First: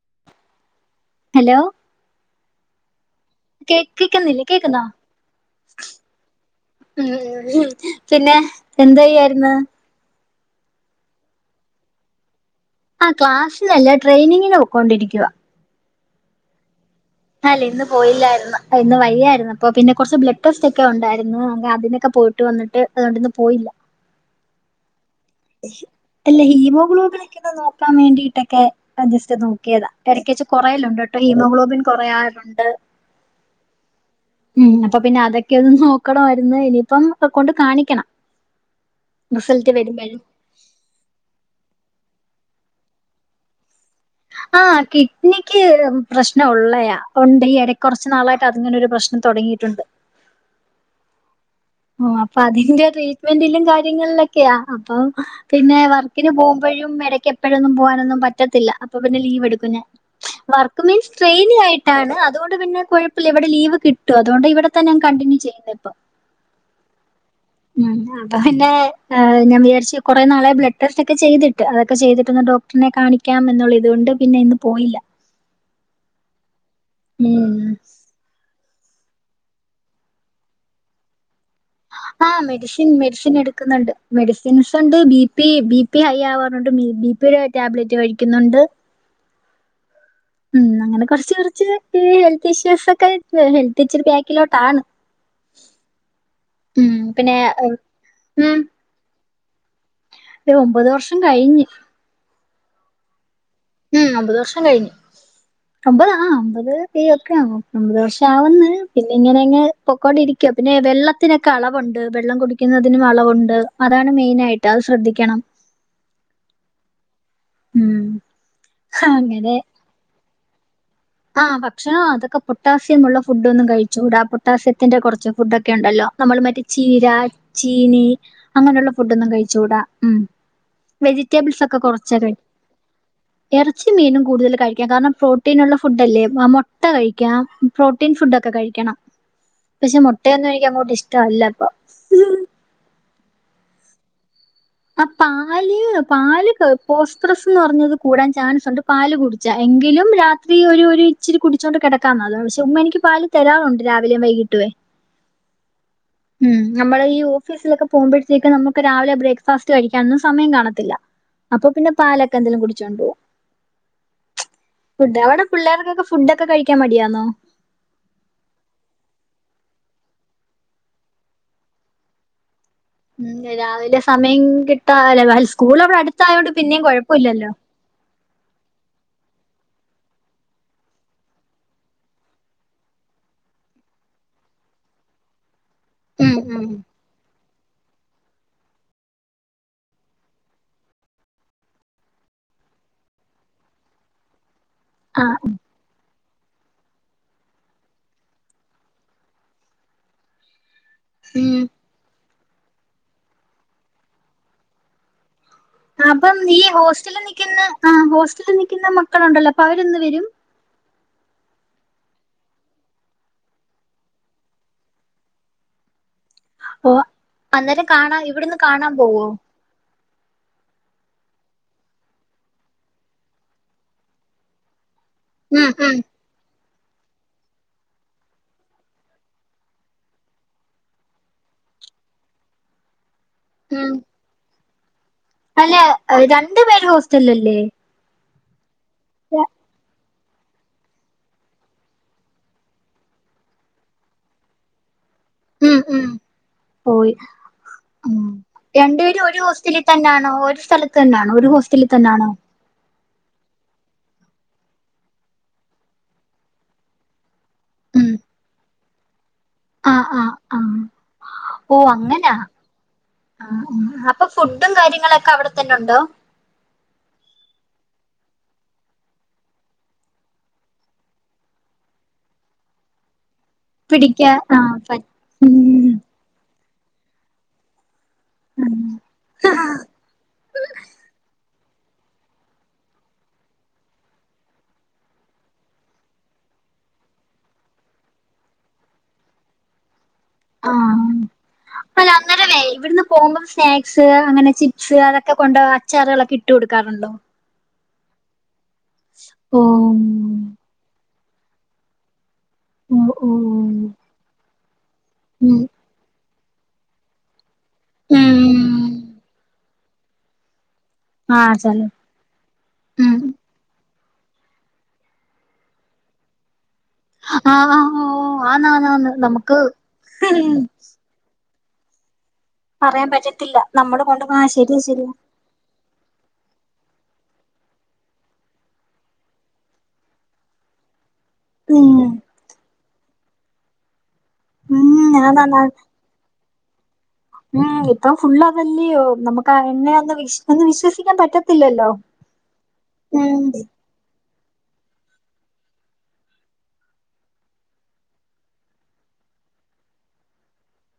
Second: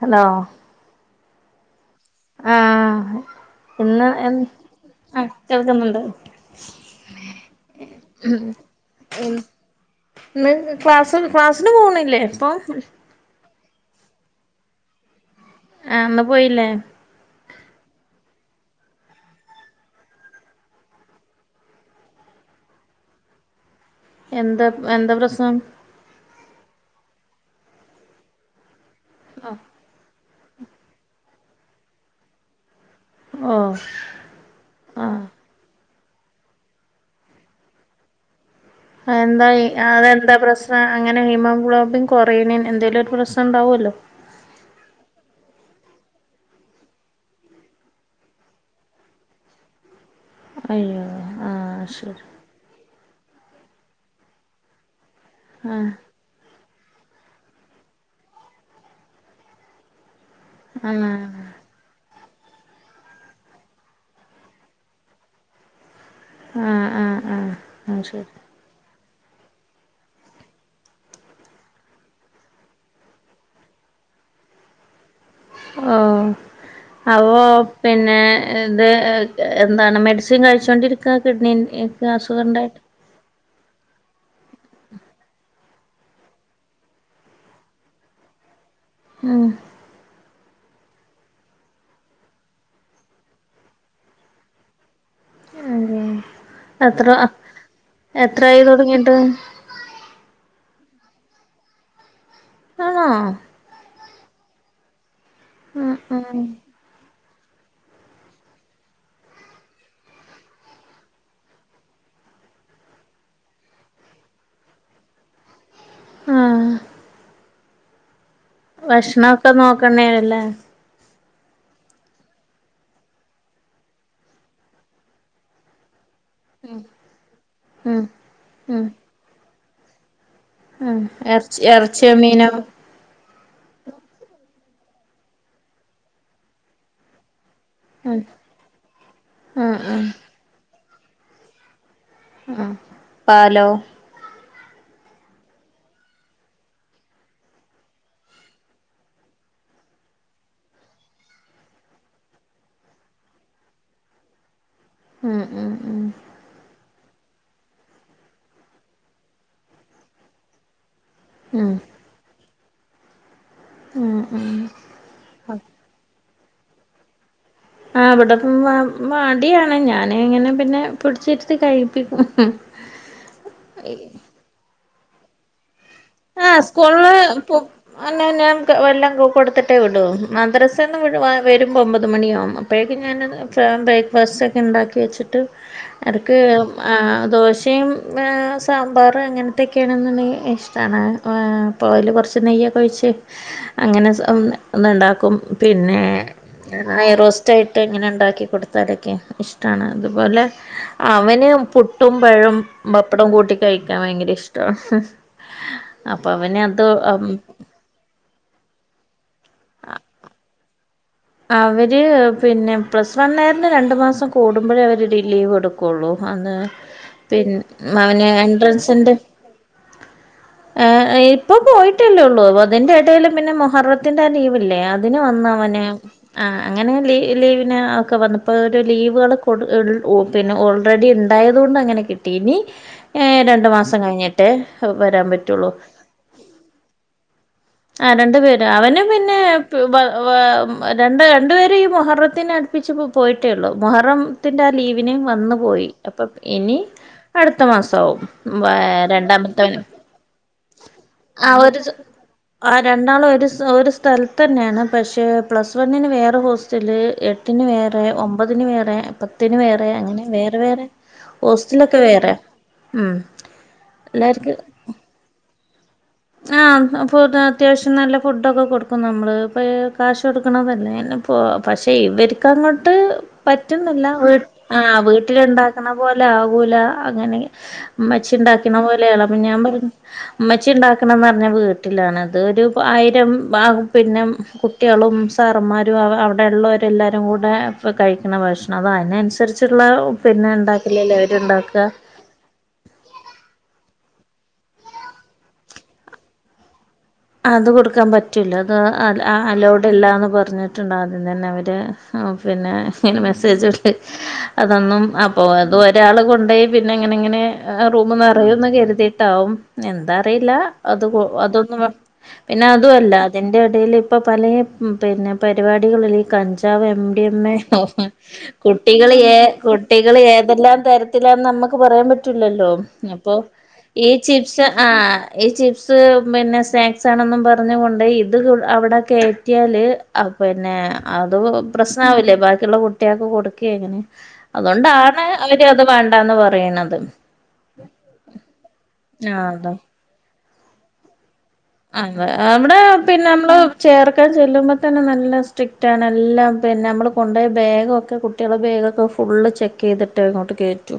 Hello hello ആഹ് കേക്ക് ഇന്ന് ക്കുന്നില്ലേ എന്ന് കേക്കുന്നാ ആഹ് കേൾക്കുന്നുണ്ട് പിന്നെഎന്തേയ്യെര് ന്ന് ഇന്ന് ക്ലാസ് ക്ലാസ്ന്പോണില്ലേപ്പൊ ആ ക്ലാസ്സിനല്ല ട്രെയിനിങ്ങിന് പോയിക്കൊണ്ടിരിക്യ ആന്ന പോയില്ലേ അല്ലഇന്ന്പോയില്ലായിരുന്നു ഇന്ന് വയ്യായിരുന്നു അപ്പൊ പിന്നെ കൊർച്ച് ബ്ലഡ് ടെസ്റ്റ് ഒക്കെ ഉണ്ടാരുന്നു അ അതിനൊക്കെ പോയി ട്ട് വന്ന്ട്ട് അതോണ്ട് ഇന്ന് പോയില്ല എന്താ എന്താ പ്രശ്നം അല്ല ഹീമോഗ്ലോബിനൊക്കെ ഒന്ന് നോക്കാൻ വേണ്ടിയിട്ടൊക്കെ അ ജസ്റ്റ് നോക്കിയതാ എടക്കേച്ച് കൊറേല്ലുണ്ട്ട്ടോ ഹീമോഗ്ലോബിൻ കൊറയാറുണ്ട് ഓഹ് ഉം അപ്പൊ പിന്നെ ആഹ് അതൊക്കെ ഒന്ന് നോക്കണമായിര്ന്ന് ഇനിയിപ്പം ഒ കൊണ്ട് കാണിക്കണം. എന്തായി റിസൾട്ട് വരുമ്പോഴും അടെണ്ട് എന്തപ്രശനം അങ്ങനെ ഹിമോഗ്ലോബിൻ കൊറീനിയൻന്തേലും ഒരു പ്രശനം ഇണ്ടാവോല്ലോ ആഹ കിഡ്നിക്ക് പ്രശ്നം ഉള്ളയ ഉണ്ട് ഈ എട കുറച്ച്നാളായിട്ട് അതിങ്ങനെരു പ്രശ്നം തെടങ്ങിയിട്ടുണ്ട്. അയ്യോ ആഹ ഓ അപ്പൊ അതിന്റെ ട്രീറ്റ്മെന്റിലും കാര്യങ്ങളക്കെയാ അപ്പൊ പിന്നെ വ ആഹ് വർകിന് പോകുമ്പോഴും എടക്ക് എപ്പോഴൊന്നും പോകാനൊന്നും പറ്റത്തില്ല അപ്പൊ പിന്നെ ലീവ് എടുക്കും ഞാൻ. വർക്ക് ആഹ് മീൻസ് ട്രെയിനി ആഹ് ആയിട്ട് ട്ടാണ് അതുകൊണ്ട് പിന്നെ കുഴപ്പില്ല ഇവടെ ലീവ് കിട്ടും അതുകൊണ്ട് ഇവടെ തന്നെ അങ് കണ്ടിന്യൂ ചെയ്യുന്നത് ഇപ്പം. ഉം ഉം ഉം ഉം. അതാ പിന്നെ ഹ ഞാൻ വിചാരിച്ച് കെറെ നാളെ ബ്ലഡ് ടെസ്റ്റ് ഒക്കെ ചെയ്തിട്ട്. അക്കെ ചെയ്തിട്ട്ന്ന് ഡോക് ഡറിനെ. കാണിക്കാം എന്നുള്ള ഇതുകൊണ്ട് പിന്നെ ഇന്ന് പോയില്ല. ഓ അോ അപ്പൊ ഉം പിന്നെ. ഇത് എ എന്താണ് മെഡിസിൻ കഴിച്ചുകൊണ്ടിരിക്കാ കിഡ്നിൻ്റെ ആഹ് മെഡിസിൻ മെഡിസിൻ എടുക്ക്ന്ന്ണ്ട്. മെഡിസിൻസ് ഒണ്ട് B P B P high ആവാറുണ്ട് ബി ബിപിടെ ടാബ്ലറ്റ് കഴിക്കുന്നോണ്ട്. ആഹ് ഉം അങ്ങനെ കെറച്ച് കൊറച്ച് ഹെൽത്ത് ഇഷ്യൂസ് ഒക്കെ ഹെൽത്ത് ഇച്ചരെ ബാക്കിലോട്ടാണ്. ഉം പിന്നെ ആഹ് ഉം തൊടങ്ങിട്ട് ഒരു ഒമ്പത് വർഷം കഴിഞ്ഞ്. ആണോ ഉം ഒമ്പത് വർഷം കഴിഞ്ഞ് ഉം ഒമ്പതാ ആഹ് ഉം ഒമ്പത്. [unintelligible] ഒമ്പത് വർഷാവ്ന്ന് പിന്നെ ഇങ്ങനെങ്ങ് പൊക്കോണ്ടിരിക്കാ പിന്നെ വെള്ള ത്തിനൊക്കെ അളവോണ്ട് വെള്ളം കുടിക്കുന്നതിനും അളവോണ്ട് അതാണ് മെയിനായിട്ട് അത് ശ്രദ്ധിക്കണം. ആഹ് ഉം വക്ഷണം ഒക്കെ നോക്കണേല്ലേ? ആഹ് ഭക്ഷണം അതൊക്കെ പൊട്ടാസ്യമുള്ള ഫുഡൊന്നും കഴിച്ചു കൂടാ പൊട്ടാസ്യത്തിന്റെ കൊറച്ച് ഫുഡ് ഒക്കെണ്ടല്ലോ? നമ്മള് മറ്റേ ചീര, ഉം ചീനി ഉം അങ്ങനെള്ള ഫുഡ്ഒന്നും കഴിച്ചൂടാ ഉം ഉം ഇറച്ചി വെജിറ്റബിൾസ് ഒക്കെ ഇറച്ചിയോ കൊറച്ച കഴി മീനോ എറച്ചിം മീനും കൂടുതല് കഴിക്കാം കാരണം പ്രോട്ടീനൊള്ള ഫുഡ് അല്ലേ ആഹ് മൊട്ട കഴിക്കാം. പ്രോട്ടീൻ ഉം ഫുഡക്കെ കഴിക്കണം. ഉം പഷേ ഉം മെട്ടയൊന്നും എനിക്ക് അങ്ങോട്ട് ഇഷ്ടല്ലപ്പോ ആഹ് പാലോ? ആഹ് പാല് പാല് പോസ്പ്രസ്ന്ന് പറഞ്ഞത് കൂടാൻ ചാൻസോണ്ട് പാല് കുടി ച്ചാ എങ്കിലും രാത്രി ഒരു ഒരു ഇച്ചിരി കുടിച്ചോണ്ട് കെടക്കാന ചുമ്മ എനിക്ക് പാല് തരാറോണ്ട് രാവിലേം വൈകി ട്ടുവേ ഉം ഉം ഉം ഉം നമ്മള് ഈ ഓഫീസിലൊക്കെ പോകുമ്പോഴത്തേക്ക് നമുക്ക് രാവിലെ ബ്രക്ക് ഫസ്റ്റ് കഴിക്കാനൊന്നും സമയം കാണത്തില്ല അപ്പോ ഉം പിന്നെ പാലൊക്കെ എന്തെലും കുടിച്ചോണ്ടോകും ഉം ഉം ഫുഡ് അവടെ പിള്ളേർക്കൊക്കെ ഫുഡോക്കെ കഴിക്കാൻ മടിയാന്നോ? ആഹ് അവിടെപ്പം വാ മടിയാണ് ഞാനിങ്ങനെ പിന്നെ പിടിച്ചിരിത്തി കഴിപ്പിക്കും. ഉം രാവിലെ സമയം കിട്ടാല്ല അൽ സ്കൂള അട് ആഹ് സ്കൂൾല് പോ അന്നാ ഞാൻ വെല്ലോം കൊടുത്തിട്ടേ വിടു മദ്രസെന്ന് വിടു വരുമ്പോ ഒമ്പത് മണിയാവും അപ്പോഴേക്കും ഞാന് ബ്രേക്ക്ഫാസ്റ്റ്ക്കെ ഇണ്ടാക്കി വെച്ചിട്ട് ഉം അർക്ക് ഉം ആഹ് ദോശയും ആഹ് സാമ്പാറ് അങ്ങനത്തൊക്കെയാണെന്നെണ്ടങ്കി ഇഷ് ട്ടാണ് ആഹ് പ്പോ ഓല് കൊറച്ച് നെയ്യൊക്ക ഒഴിച്ച് അങ്ങനെ ഒന്നിണ്ടാക്കും ആഹ് പിന്നെ ആഹ് നെയ്യ് റോസ്റ്റയിട്ട് ഇങ്ങനെ ഇണ്ടാക്കി കൊടുത്താലൊക്കെ ഇഷ്ടാണ് അതുപോലെ അവന് ഉം പുട്ടും പഴവും ബപ്പടം കൂട്ടി കഴിക്കാൻ ഭയങ്കര ഇഷ്ടവാ ആഹ് അപ്പം ഈ ഹോസ്റ്റലി നിക്കുന്ന ആഹ് ഹോസ്റ്റലി നിക്കുന്ന മക്കളുണ്ടല്ലോ അപ്പ അവര്ന്ന് വരും അവര് പിന്നെ പ്ലസ് വൺണാരന് രണ്ട് മാസം കൂടുമ്പഴേ അവര് ഡി ലീവ് കൊടുക്കുള്ളൂ അന്ന് ഓ പിന്ന് അന്നേരം കാണാ മാവന് ഇവിടുന്ന് കാണാൻ പോവും. എൻട്രൻസിന്റെ ഏഹ് ഇപ്പ പോയിട്ടല്ലേള്ളൂ അതിന്റെ ഇടെല് പിന്നെ മൊഹറത്തിന്റെ ലീവില്ലേ അതിന് വന്ന് ഉം അവന് ഉം ആഹ് അങ്ങനെ ലീവിന് ഒക്കെ വന്നപ്പോ ഓരോ ലീവുകള് കൊട് ഇൾ ഓ ത്ത് പിന്നെ ഓൾറെഡി ഇണ്ടായത്കൊണ്ട് അങ്ങനെ കിട്ടി ഇനി ഏഹ് രണ്ട് ണ്ട് ഉം മാസം കഴിഞ്ഞിട്ടേ വരാൻ പ അല്ല രണ്ടു പേര് ഹോസ്റ്റലിലല്ലേ ആഹ് രണ്ടു പേര് അവന് പിന്നെ വാ രണ്ട് രണ്ടുപേരും ഈ മൊഹറത്തിന് അടുപ്പിച്ച് പോയിട്ടേ ഇള്ളൂ മൊഹറത്തിന്റെ ലീവ് ന് വന്ന് ഉം പോയി ഉം അപ്പം ഇനി പോയി അടുത്ത മാസവും രണ്ടാമത്തെവന് തന്നണോ ഒരു സ്ഥലത്ത് തന്നണോ ഒരു ഹോസ്റ്റലി തന്നണോ ആഹ് രണ്ടാളും ഒരു ഒരു സ്ഥലത്ത് തന്നെയാണ് പക്ഷെ പ്ലസ് വണ്ണിന് വേറെ ഹോസ്റ്റല് എ ട്ടിന് വേറെ ഉം ഒമ്പതിന് വേറെ പത്തിന് വേറെ ആഹ് അങ്ങനെ ആഹ് വേറെ ആഹ് വേറെ ഓ ഹോസ്റ്റലൊക്കെ അങ്ങനാ വേറെ ഉം ആഹ് ഉം അപ്പം എല്ലാർക്കും ഫുഡും കാര്യങ്ങളൊക്കെ അവിടെത്തന്നെ ഉണ്ടോ ആഹ് ഫ് അത്യാവശ്യം നല്ല ഫുഡൊക്കെ കൊടുക്കും നമ്മള് ഇപ്പ കാശ് കൊടുക്കണതല്ലേ പോ പക്ഷെ ഇവരിക്ക് അങ്ങോട്ട് പറ്റുന്നില്ല പിടിക്കാ വീ ആഹ് പ വീ- ട്ടില് ഉം ഒണ്ടാക്കുന്ന പോലെ ആകൂല അങ്ങനെ മ്മച്ചി ഇണ്ടാക്കിണ പോലെയളപിന്നെ ഞാൻ പറഞ്ഞു ഉമച്ചി ഉണ്ടാക്ക്‌ വീട്ടിലാണ് അത് ഒരു ആയിരംബാകും പിന്നെ കുട്ടികളും സാറുംമ്മാരും അവിടെ ഇള്ളോരും എല്ലാവരും കൂടെ കഴിക്കണ ഭക്ഷണം അന് അതിന് അതിനനുസരിച്ചിട്ടുള്ള പിന്നെ ഉണ്ടാക്കില്ലല്ലേ അവര്ണ്ടാക്ക അന്നാരവേ ഇവിടുന്ന് പോകുമ്പോം സ്നാക്സ് അങ്ങനെ ചിപ്സ് അതൊക്കെ കൊണ്ട് അച്ചാറുകളൊക്കെ ഇട്ട് കൊടുക്കാറുണ്ടോ അത് കൊടുക്കാൻ പറ്റൂല അത് അഹ് ഓ അലോഡ് അല്ലന്ന് പറഞ്ഞിട്ടുണ്ട് ആദ്യം തന്നെ അവര് പിന്നെ ഓ ഇങ്ങനെ ഓ മെസ്സേജ് ഇണ്ട് അതൊന്നും അപ്പ ഉം അതു ഒരാള് കൊണ്ട് പോയി പിന്നെ ഇങ്ങനെ ഇങ്ങനെ റൂമ നിറയന്ന് ഉം കരുതിയിട്ടാവും എന്താ അറിയില്ല അത് കൊ ആഹ് ചെല അതൊന്നും പിന്നെ അതു അല്ല ഉം അതിന്റെ ഇടയിൽ ഇപ്പ പലെ പിന്നെ പരിപാടികളിൽ ഈ കഞ്ചാവ് എംഡി യെമ്മെ ആഹ് ആഹ് ഓ ആന്നാന്നാന്ന് കുട്ടികള് ഏ നമുക്ക് കുട്ടികള് ഉം ഏതെല്ലാം തരത്തി ത്തിലാന്ന് നമ്മക്ക് പറയാൻ പറ്റൂല്ലല്ലോ പറയാൻ അപ്പൊ പറ്റത്തില്ല നമ്മള് ഈ കൊണ്ട് ആ ചിപ്സ് ശരിയാ ശരിയാ ആഹ് ഈ ചിപ്സ് പിന്നെ സ്നാ ക്സ് ണെന്നും പറഞ്ഞുകൊണ്ട് ഇത് അവിടെ കേറ്റിയാല് ആഹ് പിന്നെ അതു ഉം പ്രസ‌ന ആവില്ലേ ബാക്കിയുള്ള കുട്ടിയക്ക് കൊടുക്കെ അങ്ങനെ ഉം അതുകൊണ്ടാണ് അതാന്നാ അവര് അത് വേണ്ടന്ന് പറയണത് ഉം ഇപ്പം ഫുള് അതല്ലയോ ആ നമക്ക് അതെ എന്നെ ഒന്ന് വിശ്വ ഒന്ന് വിശ്വസിക്കാൻ പറ്റാ ആഹ് അവിടെ പിന്നെ നമ്മള് ചേർക്കാൻ ചെല്ലുമ്പോൾ തന്നെ നല്ല സ്ട്രിക്റ്റാണ് എല്ലാം പിന്നെ നമ്മള് കൊണ്ടോയ പോയ ബാഗക്കെ കു കുട്ടിയാള്ള ബാഗൊക്കെ ഫുള്ള് ചെക്ക് ചെയ്തിട്ട് ഇങ്ങോട്ട് കേറ്റു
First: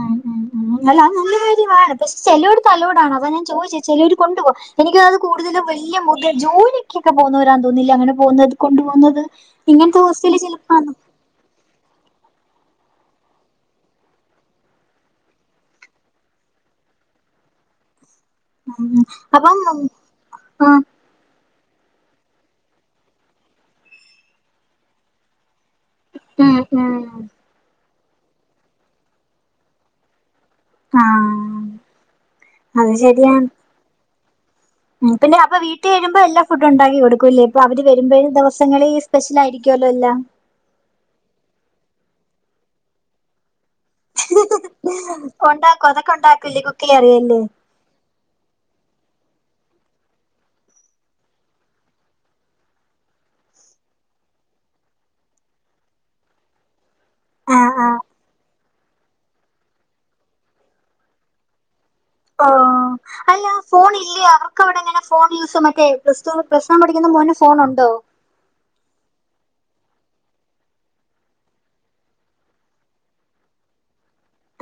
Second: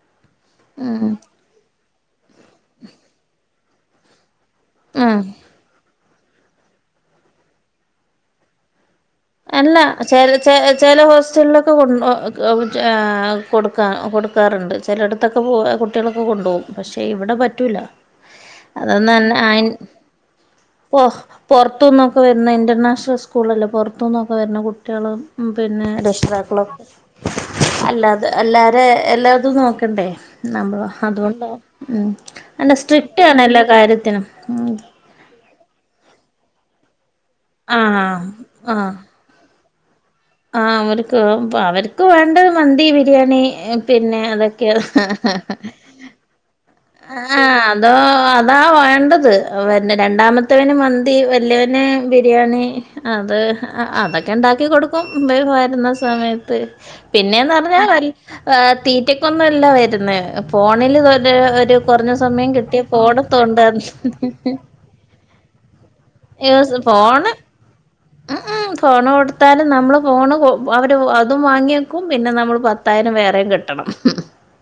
ഉം ഉം അല്ല അത് നല്ലകാര്യവാ പക്ഷെ ചിലോടത്ത് അലോടാണ് അതാ ഞാൻ ചോദിച്ചേ ചേലോര് കൊണ്ട് പോ എനിക്ക് അത് ഉം കൂടുതലും വല്യ മുഗ്‌ ജോലിക്കൊക്കെ പോകുന്നോരാ തോന്നില്ല അങ്ങനെ പോകുന്നത് കൊണ്ടു പോകുന്നത് അല്ല ഇങ്ങനത്തെ ചേല ഹോസ്റ്റലിൽ ചേ ചിലപ്പാന്ന് ചെല ഹോസ്റ്റലിലൊക്കെ ഒക്കെ കൊ കൊടുക്കാ കൊടുക്കാറുണ്ട് ചേലടുത്തൊക്കെ പോ കുട്ടികളൊക്കെ കൊണ്ടുപോകും പക്ഷെ ഇവിടെ പറ്റൂല ഉം അതന്ന തന്നെ അപ്പം ആയിൻ ഉം പോ പോർത്തുനിന്ന്ന്നൊക്കെരുന്ന ഇന്റർനാഷ്ണൽ സ്കൂള് അല്ലേ പോർത്തുന്നൊക്കെ വരണ കുട്ടികളും പിന്നെ രക്ഷി ഉം ക്കാളും ഉം അല്ലാതെ എല്ലാര എല്ലാതും നോക്കെണ്ടെ നമ്മള അതുകൊണ്ട ആഹ് ഉം അല്ല അത് സ്ട്രിക്റ്റ് ആണ് ശരിയാണ് എല്ലാ കാര്യത്തിനും ഉം ഉം പിന്നെ അപ്പൊ വീട്ടിൽ കഴുമ്പോ എല്ലാ ഫുഡ് ഉണ്ടാക്കി കൊടുക്കൂല്ലേ ഇപ്പൊ അവര് വരുമ്പോ ആഹ് ദിവസങ്ങള ആഹ് ഈ സ്പെഷ്യൽ ആയിരിക്കുമല്ലോ എല്ലാം ആഹ് അവർക്ക് അവർക്ക് വേണ്ടത് മന്തി ബിരിയാണി പിന്നെ അതൊക്കെയാ ഉണ്ടാക്കും അതൊക്കെ ഉണ്ടാക്കില്ലേ കുക്കയ്യാ അറിയല്ലേ അതോ അതാ വേണ്ടത് രണ്ടാമത്തവന് മന്തി വലിയവന് ബിരിയാണി. അത് അതൊക്കെ ഉണ്ടാക്കി കൊടുക്കും വരുന്ന സമയത്ത് പിന്നെന്ന് ആഹ് ആഹ് പറഞ്ഞാൽ തീറ്റക്കൊന്നല്ല വരുന്ന ഫോണിൽ തോ അല്ല ഫോൺ ഇല്ലേ അവർക്ക്വടെ എങ്ങനെ ഫോൺ യൂസ് മറ്റേ പ്ലസ്ടു പ്ലസ് വൺ യൂസ് പഠിക്കുന്ന ഫോണ് മോന് ഫോണുണ്ടോ ഉം ഉം ഫോണ് കൊടുത്താലും നമ്മള് ഫോണ് അവര് അതും വാങ്ങിയേക്കും പിന്നെ നമ്മള് പ പത്തായിരം വേറെയും കെട്ടണം.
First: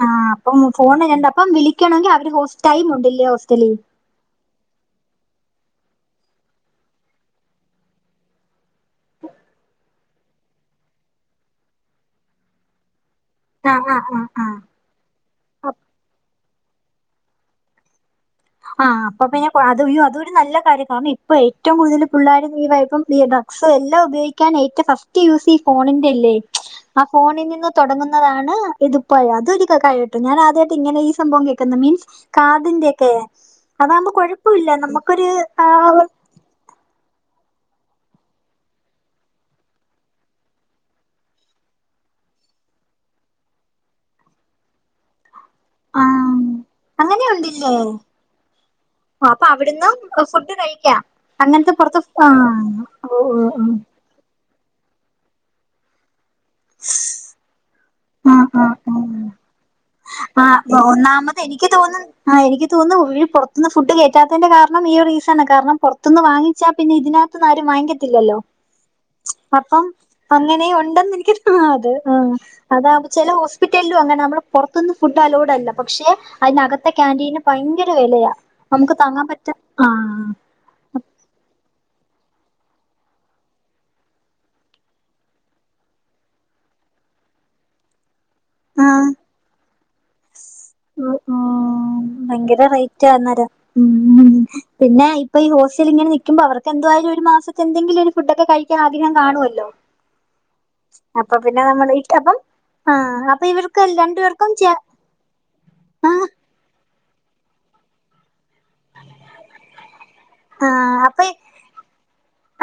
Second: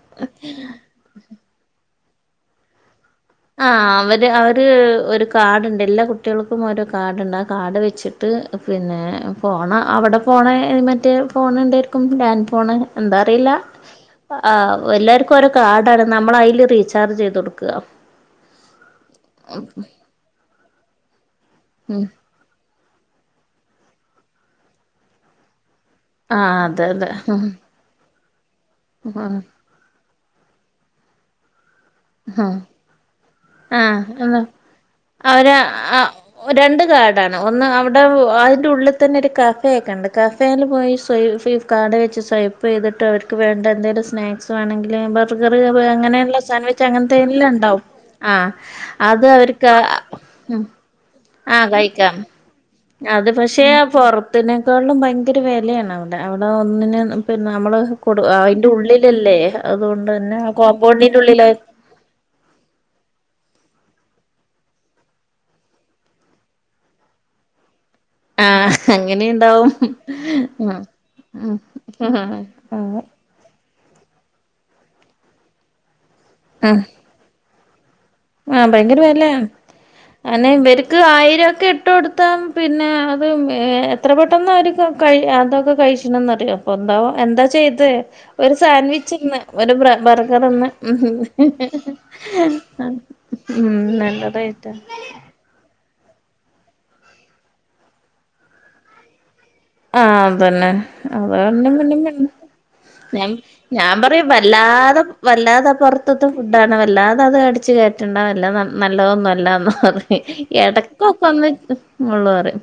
ആഹ് അപ്പം ഫോൺന്നണ്ട് അപ്പം വിളിക്കണമെങ്കിൽ അവര് ഹോസ്ടൈം ഉണ്ടല്ലേ ഹോസ്റ്റലിൽ ആഹ് അവര് അവര് ഒരു കാർട്ണ്ട് എല്ലാ കുട്ടികൾക്കും ഒരു ഓരോ കാർഡണ്ട് ആഹ് കാർഡ് വെച്ചിട്ട് പിന്നെ ഫോണ അവിടെ ഫോണ മറ്റ് ഫോൺ ഉണ്ടായിരിക്കും ലാൻഡ് ഫോൺ എന്താറിയില്ല ആഹ് എല്ലാർക്കും ഓരോ കാർഡാണ് നമ്മൾ അയിൽ റീചാർജ് ചെയ്ത് കൊട്ക്ക. ആഹ് അപ്പ പിന്നെ അത് അതൊരു നല്ല കാര്യ കാര്ണേ ഇപ്പേ ഏറ്റവും കൂടുതൽ പിള്ളേർ നീ വായ്പം [unintelligible] സോ എല്ല ഉപയോഗിക്കാൻ ഏറ്റ ഫസ്റ്റ് യൂസി ഇ ഫോണിന്റെല്ലേ. ആഹ് അതെ ആ അതെ ഉം ഫോണിൽ നിന്ന് തൊടങ്ങുന്നതാണ് ഇത്പ്പോഴ ഉം അതൊരിക്ക [unintelligible] ഞാൻ ആദ്യായിട്ട് ഇങ്ങനെ ഈ സംഭവം കേക്ക്ന്ന മീൻസ് കാത് ന്റെ ക്കെ? ആഹ് എന്ന അവര് ആ, ആഹ് രണ്ട് കാർഡാണ് ഒന്ന് അവടെ വ് അഹ്ൻ്റെ ഉള്ള് തന്നെ ഒരു കഫേ ക്കെ ണ്ട്. കഫ് [unintelligible] പോയി സ്വൈഫി കാർഡ് വെച്ച് സ്വൈപ്പ് യ്ത്ട്ട് അവർക്ക് വേണ്ട എന്തെലും സ്നാക്സ് വേണങ്കിൽ ന ബർഗർ ആ, അങ്ങനെള്ള സാൻ അങ്ങനെ ഉണ്ട്ല്ലേ അത് അപ്പ അവർക്ക് അവ്ട്ന്നും ഫുഡ് ഉം കഴി ക്ക്യ ആഹ് അങ്ങൻത്ത പൊർത്ത് കഴിക്കാം ആഹ് അത് പക്ഷെ പൊർത്ത്നേക്കാൾലും ഭയങ്കര വെലയാണ് അഒടെ. അഒടെ ഒന്നിന് പിന്നെ നമ്മള് കൊടു ആ ആ അയിൻ്റെ ആ ഉള്ള്ലല്ലേ അതുകൊ ആഹ് ഒ ഒന്നാമത് എനിക്ക് തോന്ന് ആഹ് എനിക്ക് തോന്ന് ഒര് പൊറത്ത്ന്ന് ഫുഡ് കേറ്റാത്തേന്റെ കാരണം ഈ റീസണാ. കാരണം പൊർത്ത്ന്ന് വാങ്ങിച്ചാ പിന്നെ ഇതിനക ത് ന്ന് ആരും വാങ്ങിക്ക ഇല്ലല്ലോ ആഹ് അങ്ങനെയുണ്ടാവും അപ്പം അങ്ങനെ ആഹ് ഉണ്ടെന്ന് എനിക്ക് ഉം ആഹ് തെ ആഹ് അതാവുമ്പോ ചെലവോശ് പിറ്റല്ലും അങ്ങന നമ്മള് പൊർത്ത്ന്ന് ഫുഡ് അലോഡ് അല്ല പക്ഷെ ആഹ് അയിനകത്തെ ക്യാന്റീന് ഭയങ്കര വെലയാ. ആഹ് ഭയങ്കര വെല അഹന്നെ ഇവര് ക്ക് ആയിരക്കെ ഇട്ട് ട്ത്താം പിന്നെ അത് എത്ര പെട്ടെന്ന് അവർ ക കഴി അതൊക്കെ കഴി [unintelligible] എന്താവോ എന്താ ചെയ്തെ? ഒരു ആഹ് സാൻവിച്ച് ന്ന് ഒരു ബ്ര ബെർഗർ ന്ന് ഉം ഭയങ്കര റേറ്റ് അന്നരം നല്ല ഉം റേറ്റാ പിന്നെ പ്പ ഈ ഹോസ്റ്റൽ ഇങ്ങനെ നിക്കുമ്പോ അവർക്ക് എന്തായാലും ഒരു മാസത്തെ എന്തെങ്കിലു ഒരു ഫുഡക്കെ കഴിക്കാൻ ആഗ്രഹം കാണുല്ലോ? ആഹ് അതന്നെ അഹ് പിന്നെ പിന്നും ഇട്ട് അപ്പം ആ [unintelligible] ഞാൻ അപ്പൊ ഇവർക്ക് ഞാ പറയും രണ്ടുപേർക്കും ചെ വെല്ലാതെ വെല്ലാതെ ആ പൊർത്ത്ത്തെ ഫുഡാണ് വല്ലാതെ അത് അടിച്ച് കേറ്റണ്ട വല്ല മ നല്ലതൊന്നുല്ലാന്ന് പറിം ആ അപ്പൊ എടക്കൊക്കെന്ന് ഉള്ളു റിം.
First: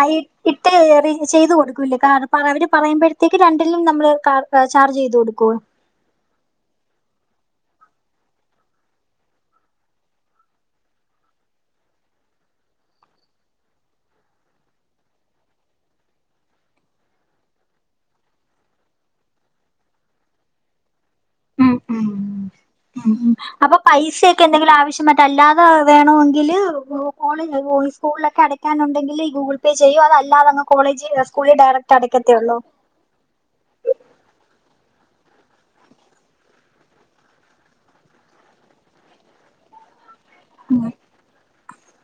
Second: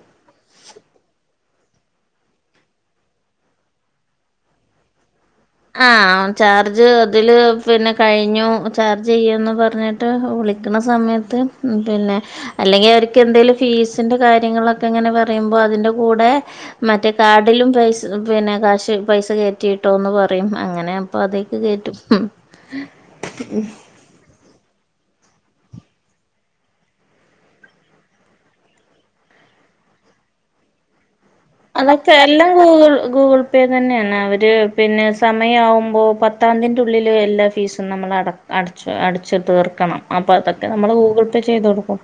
ഇട്ട് ഏറി ചെയ്ത് കൊടുക്കൂല്ലേ കാരം പ്പ അവര് പറയ്മ്പഴത്തേക്ക് രണ്ടിലും നമ്മള് ക ചാർജ് ചെയ്ത് കൊടുക്കോ? ആഹ് ചാർജ് ഇതില് പിന്നെ കഴിഞ്ഞു ചാർജ് ചെയ്യോന്ന് പർഞ്ഞ് ട്ട് വിളിക്ക്ണ സമയത്ത് പിന്നെ അല്ലെങ്കി അവർക്ക് എന്തേലും ഫീസിന്റെ കാര്യങ്ങളൊക്കെ ഇങ്ങനെ പറയുമ്പോ അതിറെ കൂടെ മറ്റേ കാർഡിലും പൈസ പിന്നെ കാശ് പൈസ കേറ്റിയിട്ടോന്ന് പറഞ്ഞു. പറയും അങ്ങനെ അപ്പൊ അതിക്ക് ഉം കേറ്റും. ഉം ഉം ഉം അപ്പൊ പൈസയൊക്കെ എന്തെങ്കിലും ആവശ്യം മറ്റ് അല്ലാതെ വേണോങ്കില് ഓല് വോയിസ്‌ കാളിൽ ഒക്കെ അടക്കാൻ. അടക്കാൻ ഉണ്ടെങ്കില് ഈ ഗൂഗിൾ പേ ചെയ്യോ, അത് അല്ലാതെ കോളേജ്. സ്കൂളിൽ ഡയറക്റ്റ് അതൊക്കെ അടയ്ക്കത്തേ എല്ലാം ഉള്ളൂ ഗൂഗിൾ ഗൂഗിൾ. ജി പേയ് തന്നെയാണ് അവര് പിന്നെ സമയാവുമ്പോൾ പത്താം തീയതിന് ഉള്ളില് എല്ലാ ഫീസും നമ്മൾ അടക്കും. അടച്ച് അടച്ച് തീർക്കണം അപ്പോ അതൊക്കെ നമ്മള് ഗൂഗിൾ പേ ചെയ്തു കൊടുക്കും.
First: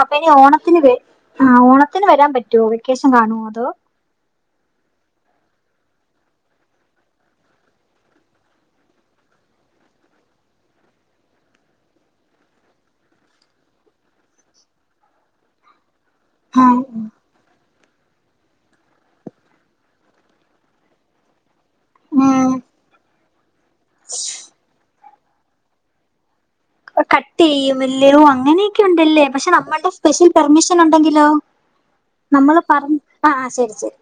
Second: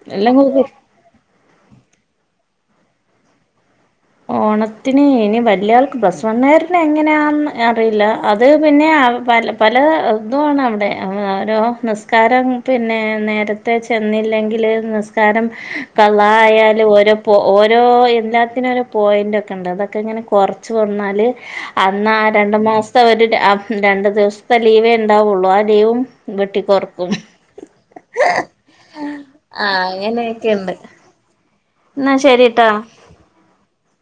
അപ്പൊ ഇനി എല്ലാം ഗൂഗിൾ ഓണത്തിന് വ ആഹ് ഓണത്തിന് വരാൻ പറ്റുവോ, വെക്കേഷൻ കാണുവോ അതോ? ഓണത്തിന് ഇനി വലിയ ആൾക്ക് [unintelligible] എങ്ങനെയാെന്ന് അറിയില്ല അത് പിന്നെ വെല്ല്യ പല ഇതുവാണ് അവിടെ ഓരോ നിസ്കാരം പിന്നെ നേരം. ത്തെ ചെന്നില്ലെങ്കിൽ നിസ്കാരം. കള്ളം ആ ആയാലും ഓരോ പോ ഓരോ എല്ലാത്തിനും ഒരു. പോയിന്റ് ഒക്കുണ്ട്, അതൊക്കെ ഇങ്ങനെ കൊറച്ച് കൊണ്ടുവന്നാല്. അന്ന് ആഹ് ഉം രണ്ടു മാസത്തെ ഒരു രണ്ടു ദിവസത്തെ ലീവേ ഇണ്ടാവുള്ളു, ആഹ് ലീവും. ന്നിട്ട് പൊറത്ത് കട്ട് ചെയ്യും ബില്ലിനും അങ്ങനെയൊക്കെ ഉണ്ടാല്ലേ, പക്ഷെ ആഹ് നമ്മടെ സ്പെഷ്യൽ അങ്ങനെയൊക്കെയുണ്ട് പെർമിഷൻ ഉണ്ടെങ്കിലോ? എന്നാ നമ്മള് ശരിട്ടാ പറഞ്ഞ് ആഹ് ശരി ശരി.